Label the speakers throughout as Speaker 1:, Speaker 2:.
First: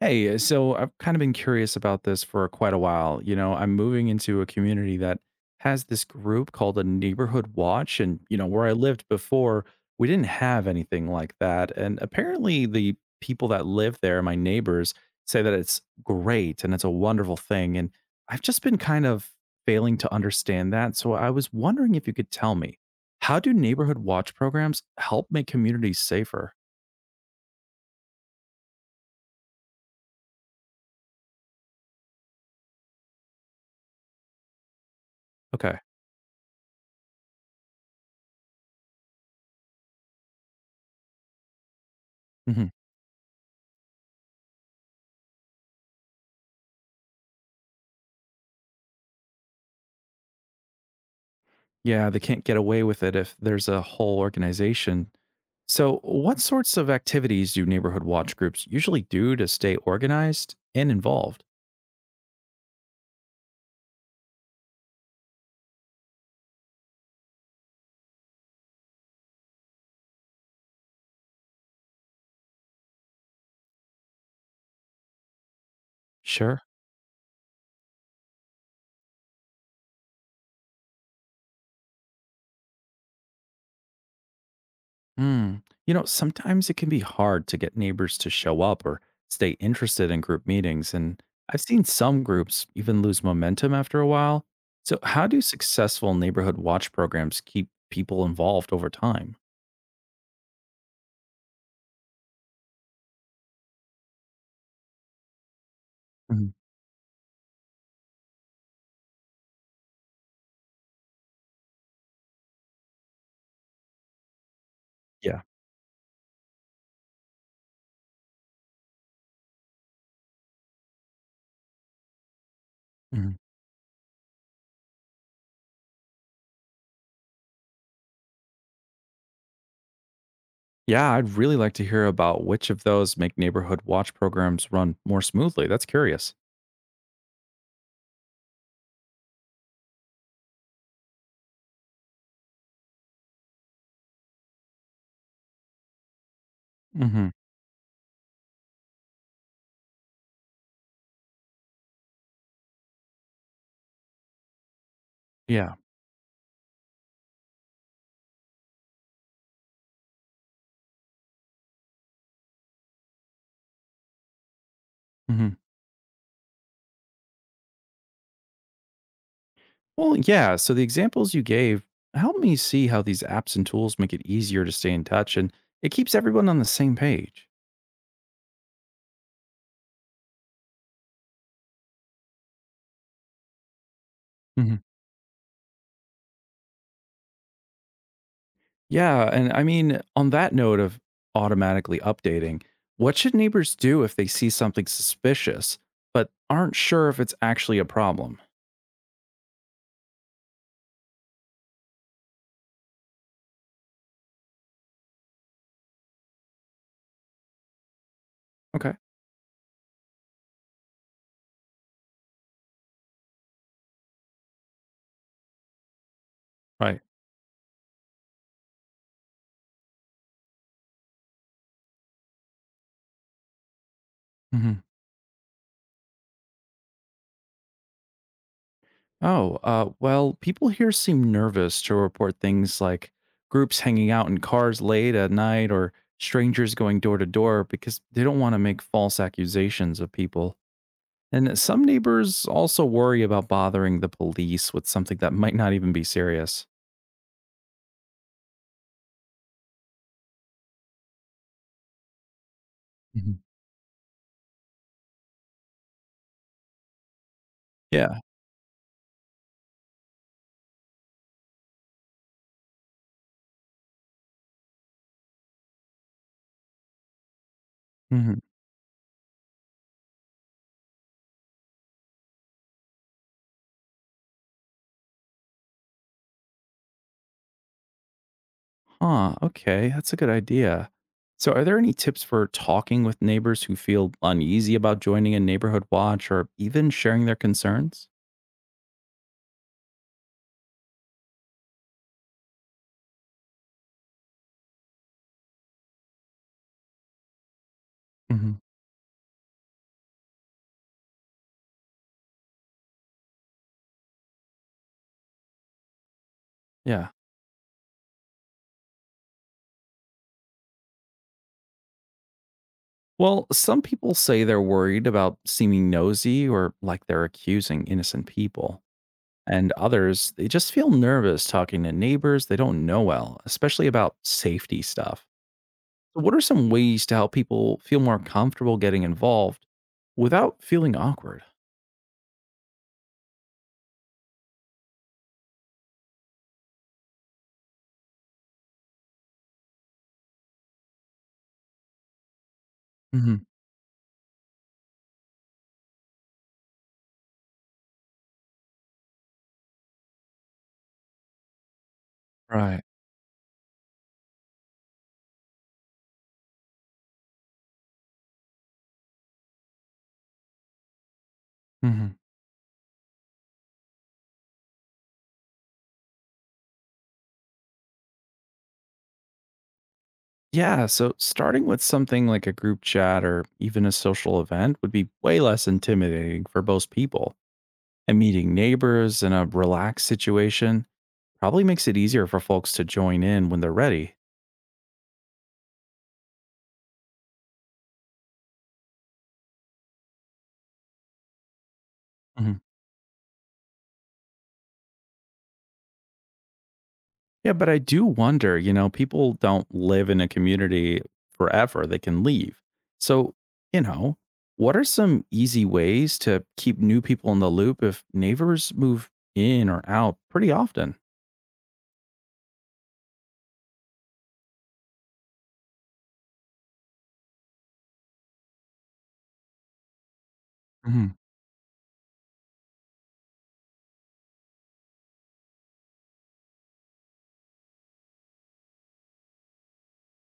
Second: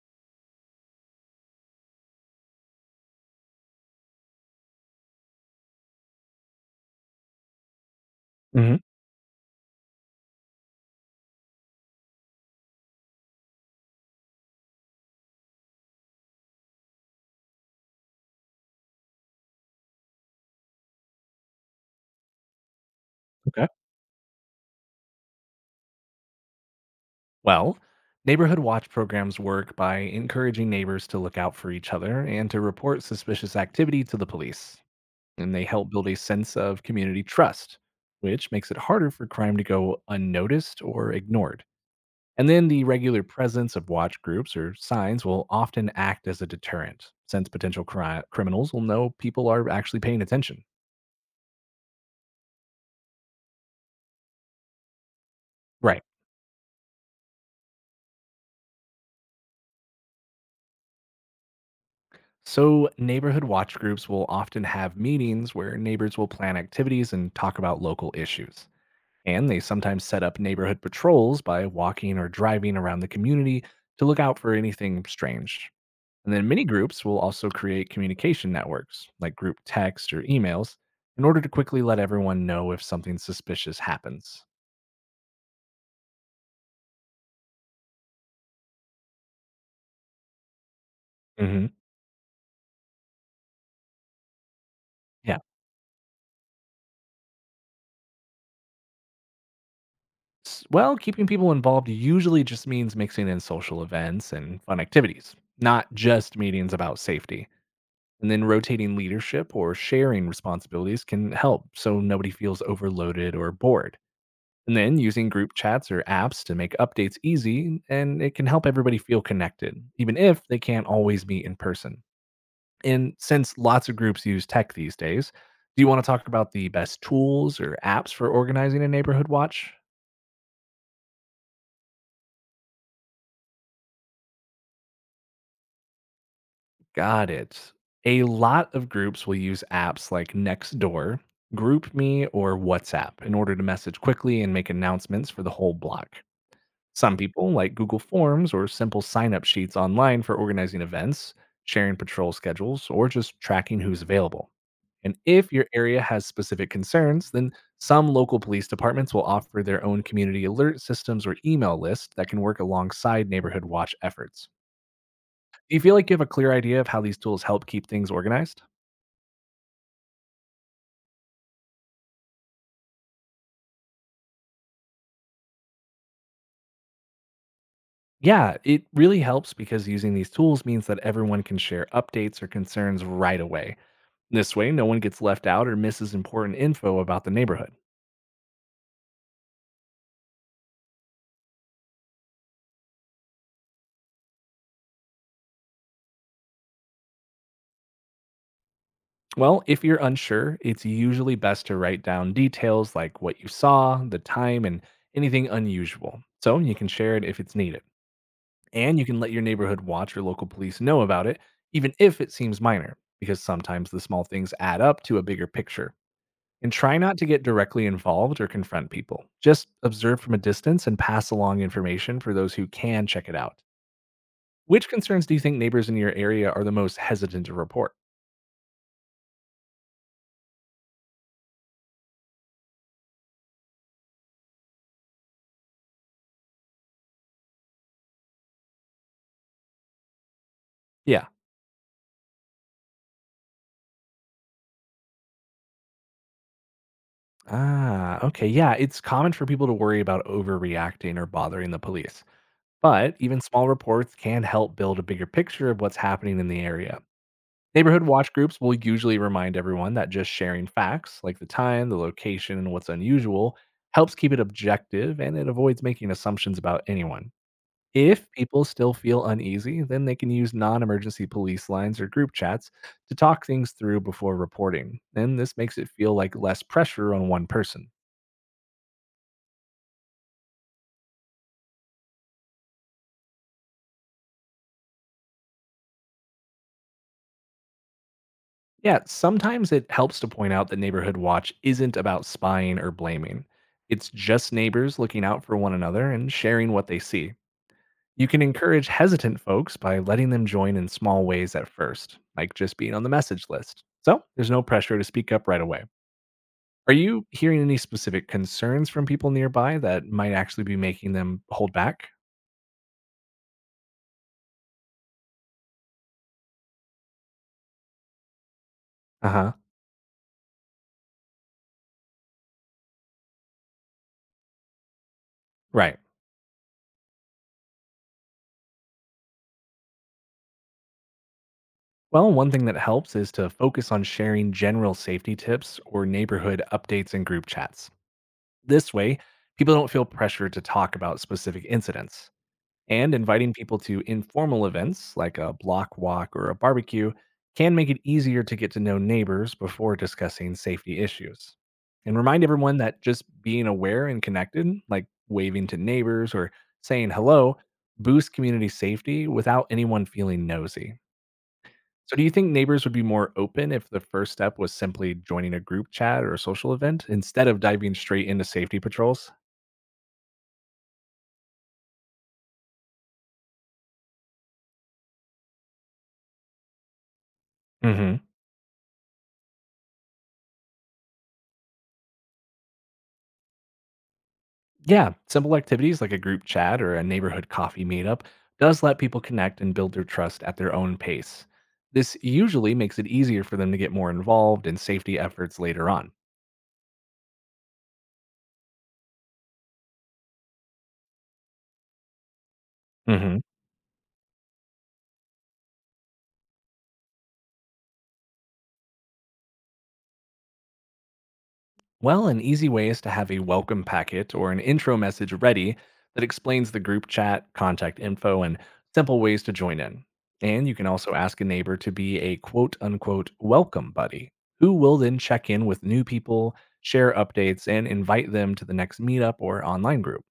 Speaker 1: Hey, so I've kind of been curious about this for quite a while. You know, I'm moving into a community that has this group called a neighborhood watch. And, you know, where I
Speaker 2: hmm
Speaker 1: lived before, we didn't have anything like that. And apparently, the people that live there, my neighbors, say that it's great and it's a wonderful thing. And I've just been kind of failing to understand that. So I was wondering if you could tell me, how do
Speaker 2: Okay.
Speaker 1: neighborhood watch programs help make communities safer?
Speaker 2: Well, neighborhood watch programs work by encouraging neighbors to look out for each other and to report suspicious activity to the police. And they
Speaker 1: Okay.
Speaker 2: help build a sense of community trust, which makes it harder for crime to go unnoticed or ignored. And
Speaker 1: Mm-hmm.
Speaker 2: then the regular presence of watch groups or signs will often act as a deterrent, since potential criminals will know people are actually paying attention.
Speaker 1: Yeah, they can't get away with it if there's a whole organization. So,
Speaker 2: Right.
Speaker 1: what sorts of activities do neighborhood watch groups usually do to stay organized and involved?
Speaker 2: So, neighborhood watch groups will often have meetings where neighbors will plan activities and talk about local issues. And they sometimes set up neighborhood patrols by walking or driving around the community to look out for anything strange. And then
Speaker 1: Sure.
Speaker 2: many groups will also create communication networks, like group text or emails, in order to quickly let everyone know if something suspicious happens.
Speaker 1: Mm. You know, sometimes it can be hard to get neighbors to show up or stay interested in group meetings. And I've
Speaker 2: hmm
Speaker 1: seen some groups even lose momentum after a while. So, how
Speaker 2: Yeah.
Speaker 1: do successful neighborhood watch programs keep people involved over time?
Speaker 2: Well, keeping people involved usually just means mixing in social events and fun activities, not just
Speaker 1: Mhm.
Speaker 2: meetings about safety. And then rotating leadership or sharing responsibilities can help so nobody feels overloaded or bored. And then using
Speaker 1: Yeah.
Speaker 2: group chats or apps to make updates easy, and it can help everybody feel connected, even if they can't always meet in person. And since lots of groups use tech these days, do you want to talk about the best tools or apps for organizing a neighborhood watch?
Speaker 1: Yeah, I'd really like to hear about which of those make neighborhood watch programs run more smoothly. That's curious.
Speaker 2: Got it. A lot of groups will use apps like Nextdoor, GroupMe, or WhatsApp in order to message quickly and make announcements for the whole block. Some
Speaker 1: Hmm.
Speaker 2: people like Google Forms or simple sign up sheets online for organizing events, sharing patrol schedules, or just tracking who's available. And if your
Speaker 1: Yeah.
Speaker 2: area has specific concerns, then some local police departments will offer their own community alert systems or email lists that can work alongside neighborhood watch efforts.
Speaker 1: Hmm.
Speaker 2: Do you feel like you have a clear idea of how these tools help keep things organized?
Speaker 1: Well, yeah. So the examples you gave help me see how these apps and tools make it easier to stay in touch and it keeps everyone on the same page.
Speaker 2: Yeah, it really helps because using these tools means that everyone can share updates or concerns right away. This way,
Speaker 1: Hmm.
Speaker 2: no one gets left out or misses important info about the neighborhood.
Speaker 1: Yeah. And I mean, on that note of automatically updating, what should neighbors do if they see something suspicious but aren't sure if it's actually a problem?
Speaker 2: Well, if you're unsure, it's usually best to write down details like what you saw, the time, and anything unusual. So you can share it if it's needed.
Speaker 1: Okay.
Speaker 2: And you can let your neighborhood watch or local police know about it, even if it seems minor, because sometimes the small things add up to a bigger picture. And try
Speaker 1: Right.
Speaker 2: not to get directly involved or confront people. Just observe from a distance and pass along information for those who can check it out. Which concerns do you think neighbors in your area are the most hesitant to report?
Speaker 1: Oh, well, people here seem nervous to report things like groups hanging out in cars late at night or strangers going door to door because they don't want to make false accusations of people.
Speaker 2: Yeah.
Speaker 1: And some neighbors also worry about bothering the police with something that might not even be serious.
Speaker 2: Ah, okay. Yeah, it's common for people to worry about overreacting or bothering the police. But
Speaker 1: Mhm.
Speaker 2: even small reports can help build a bigger picture of what's happening in the area. Neighborhood
Speaker 1: Yeah.
Speaker 2: watch groups will usually remind everyone that just sharing facts, like the time, the location, and what's unusual, helps keep it objective and it avoids making assumptions about anyone. If
Speaker 1: Hmm.
Speaker 2: people still feel uneasy, then they can use non emergency police lines or group chats to talk things through before reporting. And this makes it feel like less pressure on one person.
Speaker 1: Huh. Okay. That's a good idea. So, are there any tips for talking with neighbors who feel uneasy about joining a neighborhood watch or even sharing their concerns?
Speaker 2: Yeah, sometimes it helps to point out that Neighborhood Watch isn't about spying or blaming. It's just neighbors looking out for one another and sharing what they see. You can
Speaker 1: Hmm.
Speaker 2: encourage hesitant folks by letting them join in small ways at first, like just being on the message list. So there's no pressure to speak up right away. Are
Speaker 1: Yeah.
Speaker 2: you hearing any specific concerns from people nearby that might actually be making them hold back?
Speaker 1: Well, some people say they're worried about seeming nosy or like they're accusing innocent people.
Speaker 2: Uh huh.
Speaker 1: And others, they just feel nervous talking to neighbors they don't know well, especially about safety stuff.
Speaker 2: Right.
Speaker 1: So what are some ways to help people feel more comfortable getting involved without feeling awkward?
Speaker 2: Well, one thing that helps is to focus on sharing general safety tips or neighborhood updates in group chats. This way, people don't feel pressured to talk about specific incidents. And
Speaker 1: Hmm.
Speaker 2: inviting people to informal events like a block walk or a barbecue can make it easier to get to know neighbors before discussing safety issues. And remind everyone
Speaker 1: Right.
Speaker 2: that just being aware and connected, like waving to neighbors or saying hello, boosts community safety without anyone feeling nosy.
Speaker 1: Hmm.
Speaker 2: So, do you think neighbors would be more open if the first step was simply joining a group chat or a social event instead of diving straight into safety patrols?
Speaker 1: Yeah, so starting with something like a group chat or even a social event would be way less intimidating for most people. And
Speaker 2: Hmm.
Speaker 1: meeting neighbors in a relaxed situation probably makes it easier for folks to join in when they're ready.
Speaker 2: Yeah, simple activities like a group chat or a neighborhood coffee meetup does let people connect and build their trust at their own pace. This
Speaker 1: Mhm.
Speaker 2: usually makes it easier for them to get more involved in safety efforts later on.
Speaker 1: Yeah, but I do wonder, you know, people don't live in a community forever. They can leave. So,
Speaker 2: hmm
Speaker 1: you know, what are some easy ways to keep new people in the loop if neighbors move in or out pretty often?
Speaker 2: Well, an easy way is to have a welcome packet or an intro message ready that explains the group chat, contact info, and simple ways to join in. And you can
Speaker 1: Mhm.
Speaker 2: also ask a neighbor to be a quote unquote welcome buddy, who will then check in with new people, share updates, and invite them to the next meetup or online group.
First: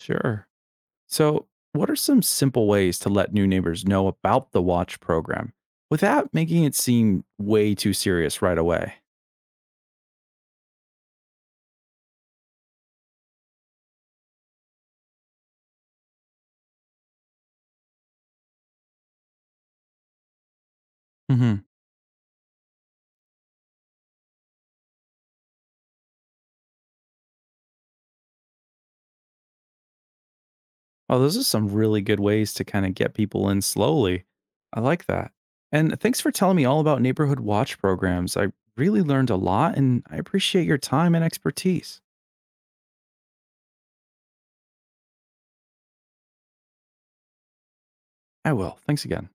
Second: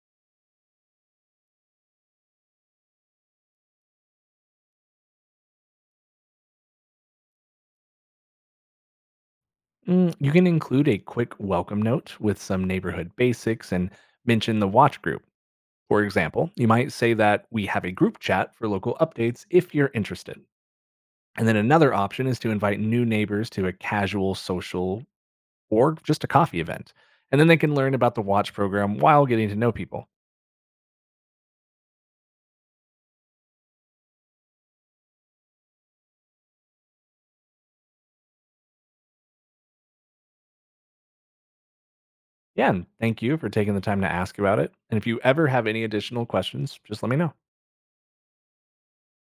Speaker 1: Sure. So, what are some simple ways to let new neighbors know about the watch program without making it seem way too serious right away?
Speaker 2: You can include a quick welcome note with some neighborhood basics and mention the watch group. For example, you might say that we have a group chat for local updates if you're interested. And then
Speaker 1: Hmm.
Speaker 2: another option is to invite new neighbors to a casual social or just a coffee event. And then they can learn about the watch program while getting to know people.
Speaker 1: Oh, those are some really good ways to kind of get people in slowly. I like that. And thanks for telling me all about neighborhood watch programs. I really learned a lot and I appreciate your time and expertise.
Speaker 2: Yeah, and thank you for taking the time to ask about it. And if you ever have any additional questions, just let me know.
Speaker 1: I will. Thanks again.